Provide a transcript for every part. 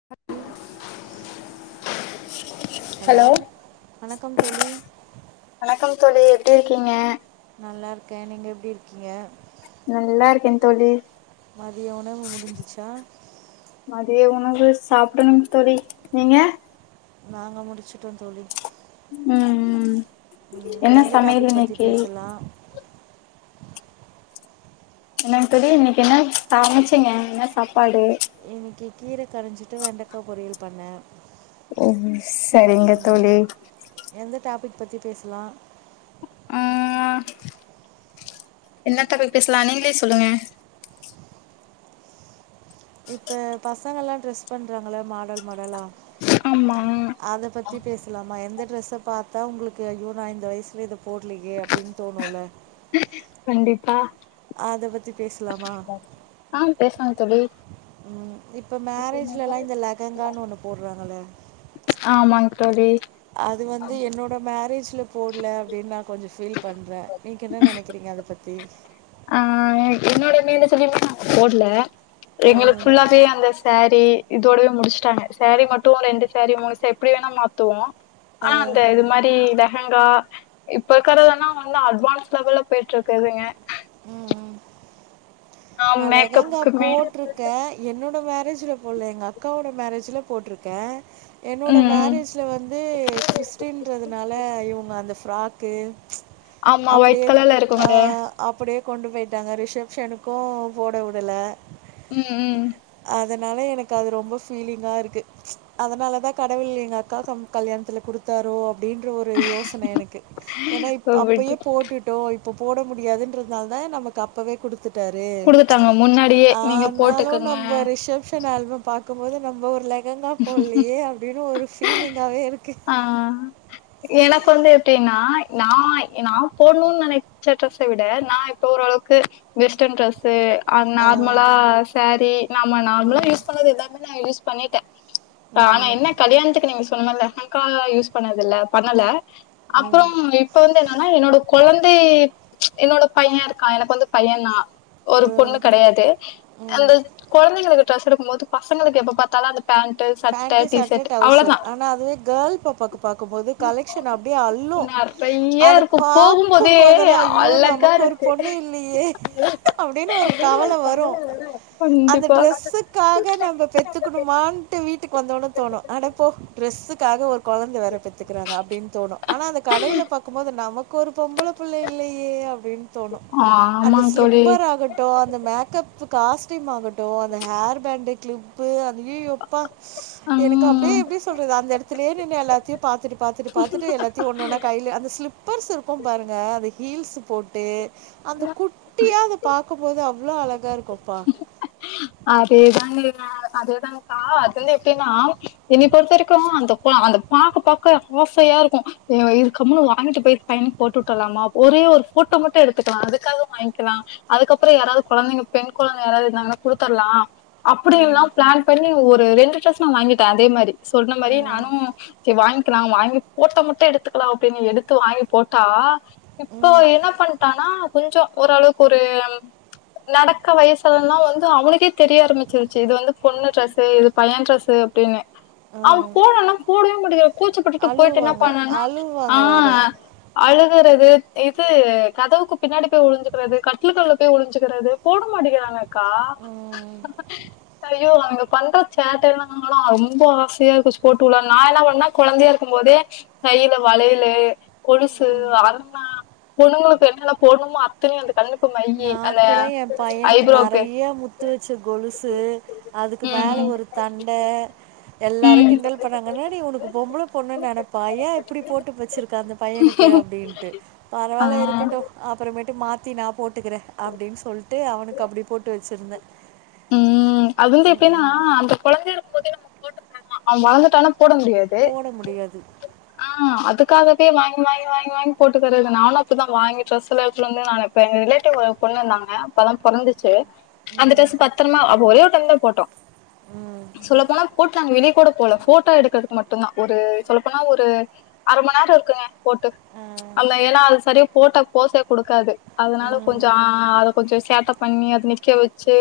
[inaudible] Hello வணக்கம் தோழி வணக்கம் தோழி எப்டி இருக்கீங்க நல்லாருக்க நீங்க எப்டிருக்கீங்க நல்லாருக்க தோழி மதிய உணவு முடிஞ்சிச்சா மதிய உணவு சாப்புடணும் தோழி நீங்க நாங்க முடிச்சுட்டோ தோழி ம் ம் ம், என்ன எந்த சமையல் டாபிக் பற்றி இன்னக்கி பேசலாம் இன்னிக் என்ன சமச்சிங்க என்ன சாப்பாடு இன்னிக்கி கீர கரஞ்சிட்டு வெண்டக்கா பொரியல் பண்ண ம் செரிங்க தோழி எந்த டாபிக் பத்தி பேசுலா ஆ என்ன டாப்பிக் பேஸ்லா நீங்ளே சொல்லுங்க இப்ப பசங்களா ட்ரெஸ் பண்றாங்கல்ல மாடல் மாடலா ஆமா அத பத்தி பேசுலாமா எந்த ட்ரெஸ்ஸ பாத்தா உங்ளுக்கு ஐயோ நா இந்த வயஸ்ல இத போட்லியே அப்டின் தோணுல்ல கண்டிப்பா அத பத் தி பேசுலாமா ஆ பேசலாங்க தோழி ம் இப்ப மேரேஜ்லலா இந்த லக் லகங்கான்னு ஒன்னு போற்றாங்கள ஆமாங் தோழி அது வந்து என்னோட மேரேஜ்லப் போட்ல அப்டின் நா கொஞ்சோ ஃபீல் பண்ற நீங்க என்ன நெனக்கிறீங்க அத பத்தி ஆ என்னோட மேரேஜ்லய்மே நா போட்ல அ, எங்ளுக் ஃபுல்லாவே அந்த சேரீ இதோடவே முடிஷ்ட்டாங்க சேரீ மட்டு ரெண்டு சேரீ முணு சே எப்டி வேணா மாத்துவோ அ, ஆ அந்த இது மாரி த லெஹங்கா இப்பருக்கறதலா தா வந்து அட்வான்ஸ் லெவல்ல போயிட்ருக்குதுங்க ஆ நா லெகங்கா மேக்கப்க்குமே போட்ருக்க என்னோட மேரேஜ்ல போல்ல எங்க அக்காவோட மேரேஜ்ல போட்ருக்க என்னோட ம் ம் மேரேஜ் ல வந்து கிறிஸ்டின்றதுனால இவுங்க அந்த ஃப்ராக்கு ஆமா அப்டியே ஒயிட் கலர்ல ஆ இருக்கும்ல அப்டியே கொண்டு போயிட்டாங்க ரிசெஃப்ஷனுக்கு போடவுடல ம் ம் அதனால எனக் அது ரொம்ப ஃபீலிங்காருக்கு அதனாலதா கடவுள் எங்க அக்கா கம் கல்யாணத்ல குடுத்தாரோ அப் டின்ற ஒரு யோசன எனக்கு ஏன்னா ஓ இப் விட்டு அப்பயே போட்டுட் டோ இப்ப போட முடியாதுன்றத்னால்தா நமக் அப்பவே குடுத் துட்டாரு குடுத்துட்டாங்க முன்னாடியே நீங்க ஆனாலு நம் போட்டுக்கங்க ரிசப்ஷன் ஆல்பம் பாக்கும்போது நம்போ ஒரு லெகங்கா போல்லியே அப்டின் ஒரு ஃபீலிங்காவே இருக்கு ஆ எனக் வந்து எப்டின்னா நா நா போடணுன் நெனச்ச ட்ரெஸ்ஸ விட நா இப்ப ஓரளவுக்கு வெஸ்டன் ட்ரெஸ்ஸு ஆ. நார்மலா சேரீ நாம ம். நார்மலா யூஸ் பண்றது எல்லாமே நா யூஸ் பண்ணிட்டே ஆனா ம். என்ன கலியாணத்துக்கு நீங்க சொன்னல்ல லெஹங்காலா யூஸ் பண்ணதுல்ல பண்ணல ம். அப்புறம் இப்ப வந்து என்னன்னா என்னோட கொழந்தை என்னோட பையருக்கான் எனக் வந்து பையன் தான் ஒரு அ. பொண்ணு கெடையாது அந்த கொழந்தைங்களுக் ட்ரெஸ் எடுக்கும் போது பசங்களுக்கு எப்ப பாத்தாலு அந் பேண்டுஸ் பேண்டு சட்ட ட்ரௌசர் ஆனா அதுவே கேர்ள் பாப்பாக்கு பாக்கும்போது கலெக்க்ஷன் அப்டியே அல்லும் நெறைய அத இருக்கு போகும்போதே பாக்கும்போதலா ஐயோ அழகா நமக் ஒரு இருக்கு பொண்ணு இல்லியே அப்டின் ஒரு கவலை வரும் அந்த கண்டிப்பா ட்ரஸ்ஸு க்காக நம்ம பெத்துக்குணுமான்ட்டு வீட்டுக்கு வந்தோன்னே தோணு அடப்போ டரெஸ்ஸுக்காக ஒரு கொழந்த வேற பெத்துக்கிறாங்க அப்டின்னு தோணு ஆனா அந்த கடைல பாக்குபோது நமக்கு ஒரு பொம்பளபுள்ள இல்லயே அப்படின் தோணு அந்த ஆமாங் தோழி ஸ்லிப்பராகட் ட்டு அந்த மேக்கப்பு காஸ்டீமாகட்டும் அந்த ஹேர் பேண்ட் கிளிப்பு அய்யயோ ப்பா எனக்கு அ ப்டியே ம் எப்டி சொல்றது அந்த எடத்துலே நின்னு எல்லாத்தியு பாத்துட்டு பாத்துட்டு பாத்துட்டு எல்லாத்தயு ஒன்னன்னா கைல அந்த ஸ்லிப் ப்பர்ஸ்ருக்கு இருக்கும் பாருங்க அந்த ஹீல்ஸ் போட்டு அந்த குட்டியா அத பாக்குபோது அவ்ளோ அழகாருக்குப்பா அதேதாங்க க அதேதா ஆ அதுலெப்டினா என்னிய பொறுத்தரைக்கு அந்த அந்த பா பாக்க ஆசையாருக்கு இது கம்முன்னு வாங்கிட்டு போய் பையனுக் போட்டு வுட்டுட்லாமா ஒரே ஒரு ஃபோட்டோ மட்டு எடுத்துக்கலா அதுக்காக வாங்கிக்கலா அதுக்கப்றோ யாராது கொழந்தைங்க பெண் கொழந்த யாராது இருந்தாங்கன்னா குடுத்தர்லா அப்படில்லா ம் பிளான் பண்ணி ஒரு ரெண்டு ட்ரெஸ் நா வாங்கிட்டேன் அதே மாறி சொன்ன மாறியே ம் நானு கேர் வாங்கிக்லா வாங்கி போட்டோ முட்டு எடுத்துக்கலா அப்டின்னு எடுத்து வாங்கி போட்டா இப்போ ம் என்ன பண்ட்டானா கொஞ்சோ ஓரளவுக்கு ஒரு நடக் க்கற வயசுலெல்லா வந்து அவுனுக்கே தெரிய ஆரம்பிச்சிருச்சி இது வந்து பொண்ணு டிரெஸு இது பைய டிரெஸு அப்டின்னு அவன் ம் போட்றானா போடவே மட்டக்கிற கூச்சப்பட்டுட்டு போயிட்டு என்ன அழுவாங்க பண்ணனா ஆ அழுவாங்க வேறு அழுகிறது இது கதவுக்கு பின்னாடி போயி ஒளிஞ்சுகிறது கட்டலுக்கடில போயி ஒளிஞ்சுகிறது போட மாட்டங்கிறாங்கக்கா ம் அயோ அவுங்க பண்ற சேட்டயால்லாலு ரொம்ப ஆசையாயிருந்திச்சு போட்டு வுடலான்னு நா என்ன பண்ண கொழந்தையாருக்குபோதே கைல வளயலு கொலுசு அர்ணா பொண்ணுங்களுக்கு என்னன்ன போடணுமோ அ இத்தனியு அந்த கண்ணுக்கு மையி நான் அந்த கூட என் பையனுக்கு ஐப்ரோக்கு நெறைய முத்து வச்ச கொலுசு அதுக்கு மேலே ம் ஒரு தண்ட எல்லாரு ம் கிண்டல் பண்ணாங்க என்னாடி ஒனக்கு பொம்பள பொண்ணு நெனப்பா ஏ இப்டி போட்டு வச்சிருக்க அந்த பையனுக் கு அப்படின்ட்டு ஆ பரவால்ல இருக்கட்டு அப்பறமேட்டு மாத்தி நாப் போட்டுகிறே அப்டின்னு சொல்ட்டு அவனுக்கு அப்டி போட்டு வச்சிருந்தேன் ம் அது வந்து எப்டினா அந்த கொழந்தயா இருக்குபோதே நம்ம போட்டுகிட்டாதான் அவ வளந்துட்டானா போட முடியாது போட முடியாது ஆ அதுக்காகவே வாங்கி வாங்கி வாங்கி வாங்கி போட்டுகிரது நானு அப்டிதா வாங்கி ட்ரெஸ்ல்ல எடுத்துட்டு வந்து எங்க ரிலேட்டிவ் ஒரு பொண்ணு இருந்தாங்க இப்பதா பொறந்துச் சு அந்த ட்ரெஸ் பத்ரமா அபொ ஒரே ஒரு டைம்தா போட்டோ ம். சொல்ல போனா போட் நாங்க வெளியே கூட போல போட்டோ எடுக்கிறதுக்கு மட்டுதா ஒரு சொல்லப்போனா ஒரு அர மணி நேர இருக்குங்க போட்டு ஆ. அல்ல எல்னா சரியா ஃபோட்டாக்கு போசே குடுக்காது அதனால கொஞ்சோ ம். ஆ அத கொஞ்சோ சேட்ட பண்ணி அத நிக்க வெச்சு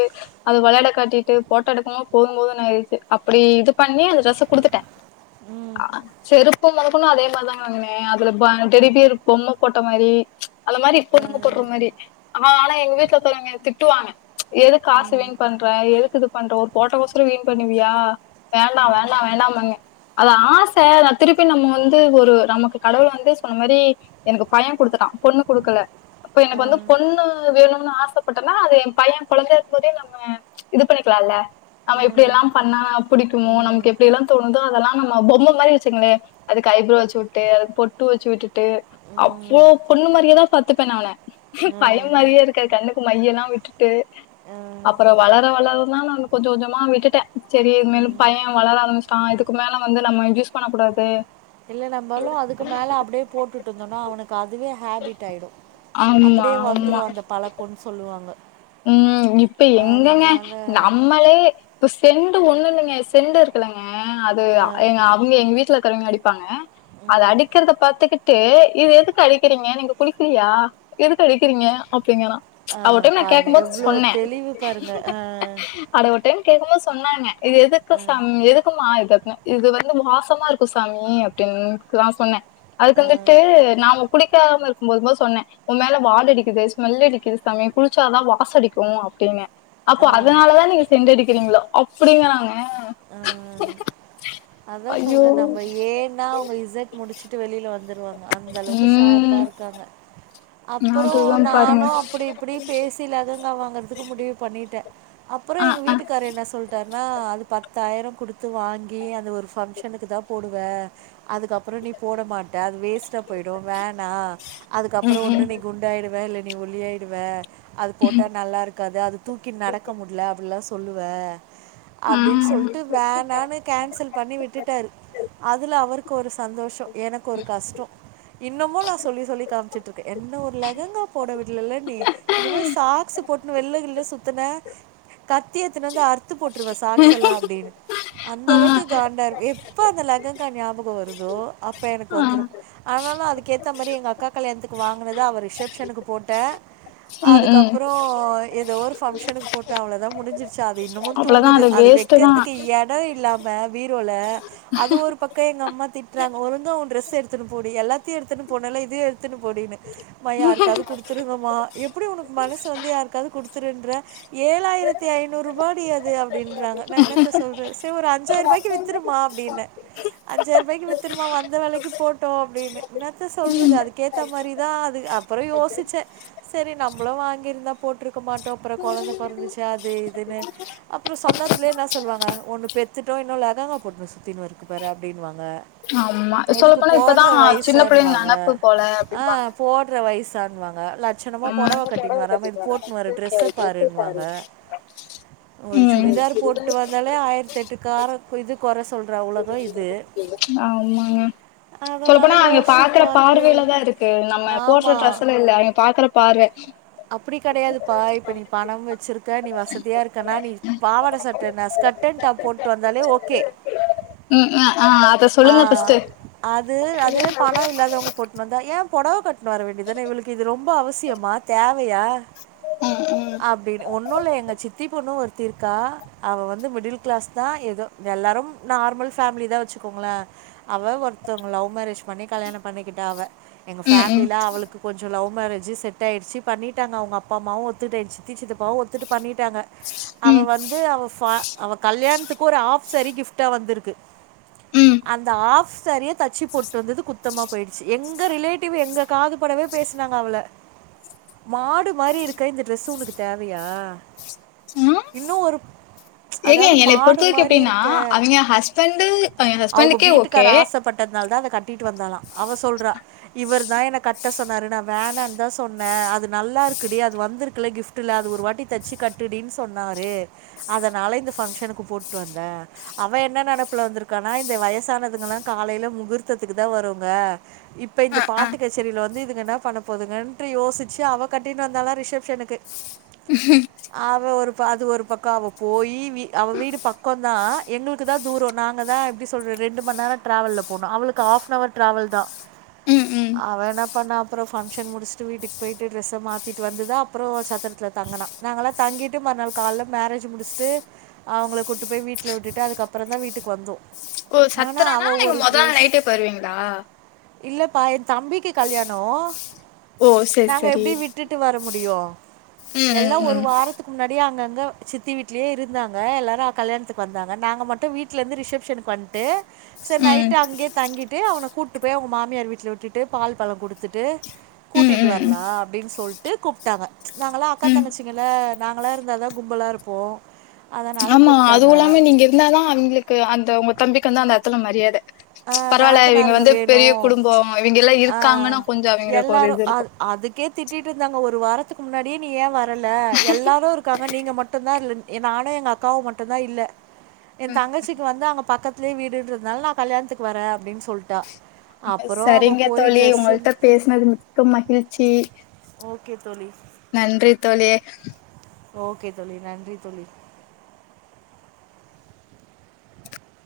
அத வெளாட காட்டிட்டு போட்டோ எடுக்கமொ போதுபோதூன்னு ஆயிட்து அப்டி இது பண்ணி அந்த ட்ரெஸ்ஸ குடுத்துட்ட ம். அ செரு ப்பு மொதக்கொன்னு அதே மாரிதாங்க வாங்க்ணே அதுல ப டெடி பியரு இரு பொம்ம போட்ட மாரி அந்த மாரி அ. பொண்ணுங்க போட்ற மாரி ஆ ஆனா எங்க வீட்ல இருக்குறவங்க என்ன திட்டுவாங்க எதுக் காச வீண் பண்ற எதுக்கு இது பண்ற ஒரு போட்டோக்கோசரோ வீண் பண்ணுவியா வேணா வேணா வேணாம்பாங்க அது ஆச திருப்பி நம்ம வந்து ஒரு நமக்கு கடவுள் வந்து சொன்ன மாரி எனக்கு பைய குடுத்துட்டா பொண்ணு குடுக்கல அப்ப ஆ. எனக்கு வந்து பொண்ணு வேணும்ன்னு ஆசப்பட்டனா அது ஏ பைய கொழந்தயாருக்கு பொதே நம்ம இது பண்ணிக்கலால்ல நம்ம ம். எப்டில்லா பண்ணா புடிக்குமோ ம். நமக்கு எப்டில்லா தோணுதோ அதெல்லா நம்ம பொம்ம மாரி வெச்சுங்களே அதுக்கு ஐ ப்ரோ வெச்சு உட்டு அதுக் பொட்டு வெச்சு உட்டுட்டு அவ்ளோ ம். பொண்ணு மாரியேதா பாத்துப்பே நா அவன அ. பையன் மாரியே இருக்காது கண்ணுக்கு மையெல்லா விட்டுட்டு ஆ. அப்பறோ வள வளர வளரதா நா கொஞ்சொ கொஞ்சொமா விட்டுட்டே செரி இதுக் மேல் பைய வளர ஆரம்பிச்சுட்டா இதுக்கு மேல வந்து நம்ம கிஷ் பண்ணக்கூடாது இல்ல நம்பாலு அதுக்கு மேல அப்டியே போட்டு விட்டுருந்தனா அவனுக்கு அதுவே ஹேபிட் ஆய்டு ஆமா, அப்புடியே வந்துரு ஆமா. அந்த பழக்கொன்னு சொல்லுவாங்க ம் இப்ப எங்கெங்க அதனால் நம்மளே இப்ப செண்டு ஒன்னு நீங்க செண்டு இரு கில்லெங்க அது அ ஏ அவுங்க எங்க வீட்ல இருக்கிறவெங்க அடிப்பாங்க அது அடிக்கெறத பாத்துக்கிட் ட்டு இது எதுக்கு அடிக்கெறீங்க நீங்க குளிக்கலியா எதுக்கு அடிக்கெறீங்க அப்டிங்கறா ஆ பாருங்க எவ்ளோ தெளிவு பாருங்க ஆ அட ஒரு டைம் கேக்கும்போது சொன்னாங்க இது எதுக்கு சாம் எதுக்குமா இது அப்ன்னு இது வந்து வாசமா இருக்கு சாமி அப்டின்னு நா சொன்னே அதுக்கு வந்துட்டு நாம குளிக்காம இருக்கும் போது போது சொன்னே ஊம்மேல வாட அடிக்குது ஸ்மெல் அடிக்குது சாமி குளிச்சாதா வா வாசடிக்கு அப்டின்னே அப்போ அதனாலதா நீங்க சென்டடிக்கிறீங்களா அப்பிடிங்கறாங்க ஆ அதா ஐயோ சொல்றே நம்ம ஏ ஏ னா அவ்ங்க இசட் முடுச்சுட்டு வெளில வந்துருவாங்க அந்த அளவுக்கு ஷார்பா உம் இருக்காங்க அப்பறோ அதுதான் பாருங்க நானும் அப்புடி இப்புடி பேசி லெகங்கா வாங்கறதுக்கு முடிவு பண்ணிட்டே அப்பறொ ஆஹ் எங்க ஆஹ் வீட்டுக்கார் என்ன சொல்லிட்டாருனா அது பத்தாயிரோ குடுத்து வாங்கி அந் அந்த ஒரு ஃபங்க்ஷனுக்கு தா போடுவ அதுக்கப்பறோ நீ போட மாட்ட அது வேஸ்ட்டா போய்டு வேணா உம் அதுக்கப்பறோம் உம் ஒன்னு நீ குண்டு ஆய்டுவ இல்ல நீ ஒல்லி ஆய்டுவ அது போட்டா நல்லா இருக்காது அது தூக்கி நடக்க முட்ல அப்புல்லா சொல்லுவே அப்டின்னு ம் சொல்ட்டு வேண்டானு கேன்சல் பண்ணி விட்டுட்டாரு அதுல அவருக்கு ஒரு சந்தோஷோ எனக்கு ஒரு கஷ்டொ இன்னுமு நா சொல்லி சொல்லி காம்ச்சுட்டு இருக்கே என்ன ஒரு லெகங்கா போட விட்லல்ல நீ இனிமேல் சாக்ஸு போட்டுனு வெள்ல கிள்ல சுத்துன கத்தி எத்துனு வந்து அறுத்து போட்டுருவே சாக்ஸ் எல்லா அப்டின்னு அந்த ஆ அளவு க்கு காண்டா இ எப்ப அந்த லெகங்கா ஞாபகோ வருதோ அப்ப எனக்கு ஆ வந்துரு ஆனாலு அதுக்கேத்த மாரி எங்க அக்கா கல்யாணத்துக்கு வாங்குனதா அவ ரிசப்ஷனுக்கு போட்டே ம் ம் அதுக்கப்பறோ எதோ ஒரு ஃபங்க்ஷனுக்கு போட்டே அவ்ளோதா முடுஞ்சுரு ச்சு அது இன்னுமு அவ்ளோதா தூங்குது அது வேஸ்ட்டு தா வெக்கறதுக்கு எடொ இல்லாம பீரோல அது ஒரு பக்க எங்க அம்மா திட்றாங்க ஒழுங்கா ஊ ட்ரெஸ் எடுத்துனு போடி எல்லாத்தியு எடுத்துனு போனல்ல இது எடுத்துன்னு போடின்னு மா யாருக்காவ்து குடுத்துருங்கமா எப்புடி ஒனக்கு மனசு வந்து யாருக்காது குடுத்துருன்ற ஏழாயிரத்தி ஐநூருபாடி அது அப்டின்றாங்க நா என்னத்த சொல்றது செர் ஒரு அஞ் சாய்ருபாய்க்கு வித்துருமா அப்டின்ன அஞ்சாய்ர்பாய்க்கு வித்துருமா வந்த வெலைக்கு போட்டூ அப்டின்னு என்னத்த சொல்றது அதுக்கேத்த மாரிதா அது அப் பறோ யோசிச்சே செரி நம்மளு வாங்கிருந்தா போட்ருக்க மாட்டோ அப்புறோ கொழந்த பொறந்துச்சு அது இதுன்னு அப்புறோ சொந்தத்துலே என்ன சொல்லுவாங்க ஒன்னு பெ த்துட்டு இன்னு லகங்கா போட்டுணு சுத்தின்னு இருக்குப்பாரு அப்டின்னுவாங்க ஆமா இதுக்கு சொல்லப்போனா இப்பதா போட்ற சின்ன பிள்ளைங்க வய்சான்வாங்க நெனப்பு போல ஆ அப்டிம்பாங்க போ ட்ற வய்சான்வாங்க லட் ச்சனமா ம் பொடவ கட்டின் வராம இது போட்டுன் வர டிரெஸ்ஸ பாருன்வாங்க ஒரு ம் சுடிதார் போட்டு வந்தாலே ஆயிரத்தெட்டு கார இப்போ இது கொற சொல்ற உலகோ இது ஆமாங்க அதனால சொல்லப்போனா அவிங்க பாக்குற யோசிப்பாத்து பார்வையில தா இருக்கு நம்ம ஆமா போடுற ட்ரெஸ்ல இல்ல அவிங்க பாக்குற அ பார்வ அப்புடி கெடையாது பா இப்ப நீ பணம் வச்சிருக்க நீ வசதியா இருக்கனா நீ பாவாட சட்டென்ன ஸ்கட் அன் டாப் போட்டு வந்தாலே ஓகே ம் ஆ ஆ அத ஆ சொல்லுங்க ஃபஸ்ட்டு அது அதுவே பணோ இல்லாதவ்ங்க போட்னு வந்தா ஏன் பொடவ கட்னு வர வேண்டிதான இவுளுக் ரொம்ப அவசியமா தேவையா ம் அப்டின்னு ஒன்னுல்ல எங்க சித்தி பொண்ணு ஒரு த்தி இருக்கா அவ வந்து மிடில் கிளாஸ்தா எதோ எல்லாரும் நார்மல் ஃபேமிலிதா வச்சுக்கோங்ள அவ ஒருத்தவங்கு லவ் மேரேஜ் பண்ணி கல்யாணம் பண்ணிக்கிட்டா அவ எங்க ம் ம் ஃபேம்லில அவளுக்கு கொஞ்சோ லவ் மேரஜு செட் ஆய்ர்ச்சு பண்ணிட்டாங்க அவ்ங்க அப்பா அம்மாவு ஒத்துக்ட்டு எங் சித்தி சிப்பாவு ஒத்துட்டு பண்ணிட்டாங்க அவ ம் வந்து அவ ஃபா அவ கல்யாண்த்துக்கு ஒரு ஆஃப் சேரி கிஃப்டா வந்திருக்கு ம் அந்த ஆஃப் சேரிய தச்சு போட்டு வந்தது குத்தமா போய்டுச்சு எங்க ரிலே டிவ்வு எங்க காது படவே பேஸ் னாங்க அவுள மாடு மாரி இருக்க இந்த ட்ரெஸ் உனுக்கு தேவையா ம் ஆ இன்னு ஒரு ஏங்க அதாவ்து என்னைய மாடு பொறுத்த வரைக்கு மாரி எப்டின்னா இருக்க அவிங்க ஹஸ்பண்டு அவிங்க அவ்ங்க ஹஸ்பண்டுக்கே ஓகே வீட்டுக்கார் ஆசப்பட் டத்னால்தா அத கட்டிட்டு வந்தாளா அவ சொல்றா இவருதா என்ன கட்ட சொன்னாருனு வேணான்தா சொன்ன அது நல்லா இருக்குடி அது வந்திருக்குல கிஃப்ட்டுல அது ஒரு வாட்டி தச்சு கட் டுடின் சொன்னாரு அதனால இந்த ஃபங்க்ஷனுக்கு போட்டு வந்த அவ என்ன நெனப்புல வந்திருக்கானா இந்த வயசானதுங்கலா காலேல முகூர்த்தத்துக்குதா வருங்க இப்ப ஆ இந்த ஆ பாட்டு கச்சரில வந்து இதுங்க என்ன பண்ண போதுங்கன்ட்டு யோசிச்சு அவ கட்டின் வந்தாளா ரிசப்ஷனுக்கு ம் ஹும் அவ ஒரு அது ஒரு பக்கோ அவ போயி வீ அவ வீடு பக்கோந்தா எங்ளு க்குதா தூரோ நாங்க தா எப்டி சொல்றது ரெண்டுமநேரோ ட்ராவல்ல போனு அவளுக்கு ஆஃப்னவர் ட்ராவல்தா ம் ம் அவ என்ன பண்ணா அப்றோ பங்க்ஷன் முடிஸ்ட்டு வீட்டுக் போய்ட்டு டிரெஸ்ஸ மாத்திட்டு வந்துதா அப்புறோ சத்திரத்ல தங்குனா நாங்களா தங்கிட்டு மறுநாள் கால்ல மேரேஜு முடிஸ்ட்டு அவுங்குள கூட்டு போய் வீட்ல உட்டுட்டு அதுக்கப்புறந்தா வீட்டுக் வந்தோ ஓ சத்துரானா அவ ஒரு ட்ரஸ் இல்லப்பா என் தம்பிக்கு கல்யாணோ ஓ செரி நாங்க செரி எப்டி விட்டுட்டு வர முடியு ம் எல்லா ஒரு ம் வாரத்துக் முன்னாடியே அங்கங்க சித்தி வீ்ட்லே இருந்தாங்க எல்லாரு கல்யணத்துக்கு வந்தாங்க நாங்க மட்டு வீட்ல இருந்து ரிசப்ஷனுக்கு வந் து செரி ம் நைட்டு அங்கே தங்கிட்டு அவன கூட்டு போய் அவுங்க மாமியார் வீட்ல விட்டுட்டு பால் பழோ குடுத்துட்டு ம் ம் கூட்டிட்டு ம் வரலா அப்டின் சொல்ட்டு கூப்டாங்க நாங்களா அக்கா ம். தங்கச்சிங்கள நாங்களா இருந்தா தா கும்பலா இருப் போ ஆமா அதுவுல்லாம நீங்க இருந்தா தா அவங்களுக்கு அந்த உங்க தம்பிக்கு வந்து அந்த எடத்துல மரியாத ஆ பரவால்ல இவிங்க நாத்தனாருங்க வந்து பெரிய வேணும். குடும்போ இவிங்கல்லா ஆ இருக்காங்கன்னு கொஞ்சோ அவிங்களுக் ஒரு எல்லாரும் இது இருக்கு அது அதுக்கே திட்டிட்டு இருந்தாங்க ஒரு வாரத்துக்கு முன்னாடியே நீ ஏ வரல எல்லாரு இருக்காங்க நீங்க மட் டுதா இல்ல நானு எங்க அக்காவு மட்டு தா இல்ல எ தங்கச்சிக்கு வந்து அங்க பக்கத் லே வீடுன்றதுனால நா கல்யான்துக்கு வரே அப்டின் சொல்ட்டா அப்புறோ அவ போய் ட்ரெஸ்சு பேசினது மிக்க மகிழ்ச்சி ஓகே தோழி நன்றி தோழி ஓகே தோழி நன்றி தோழி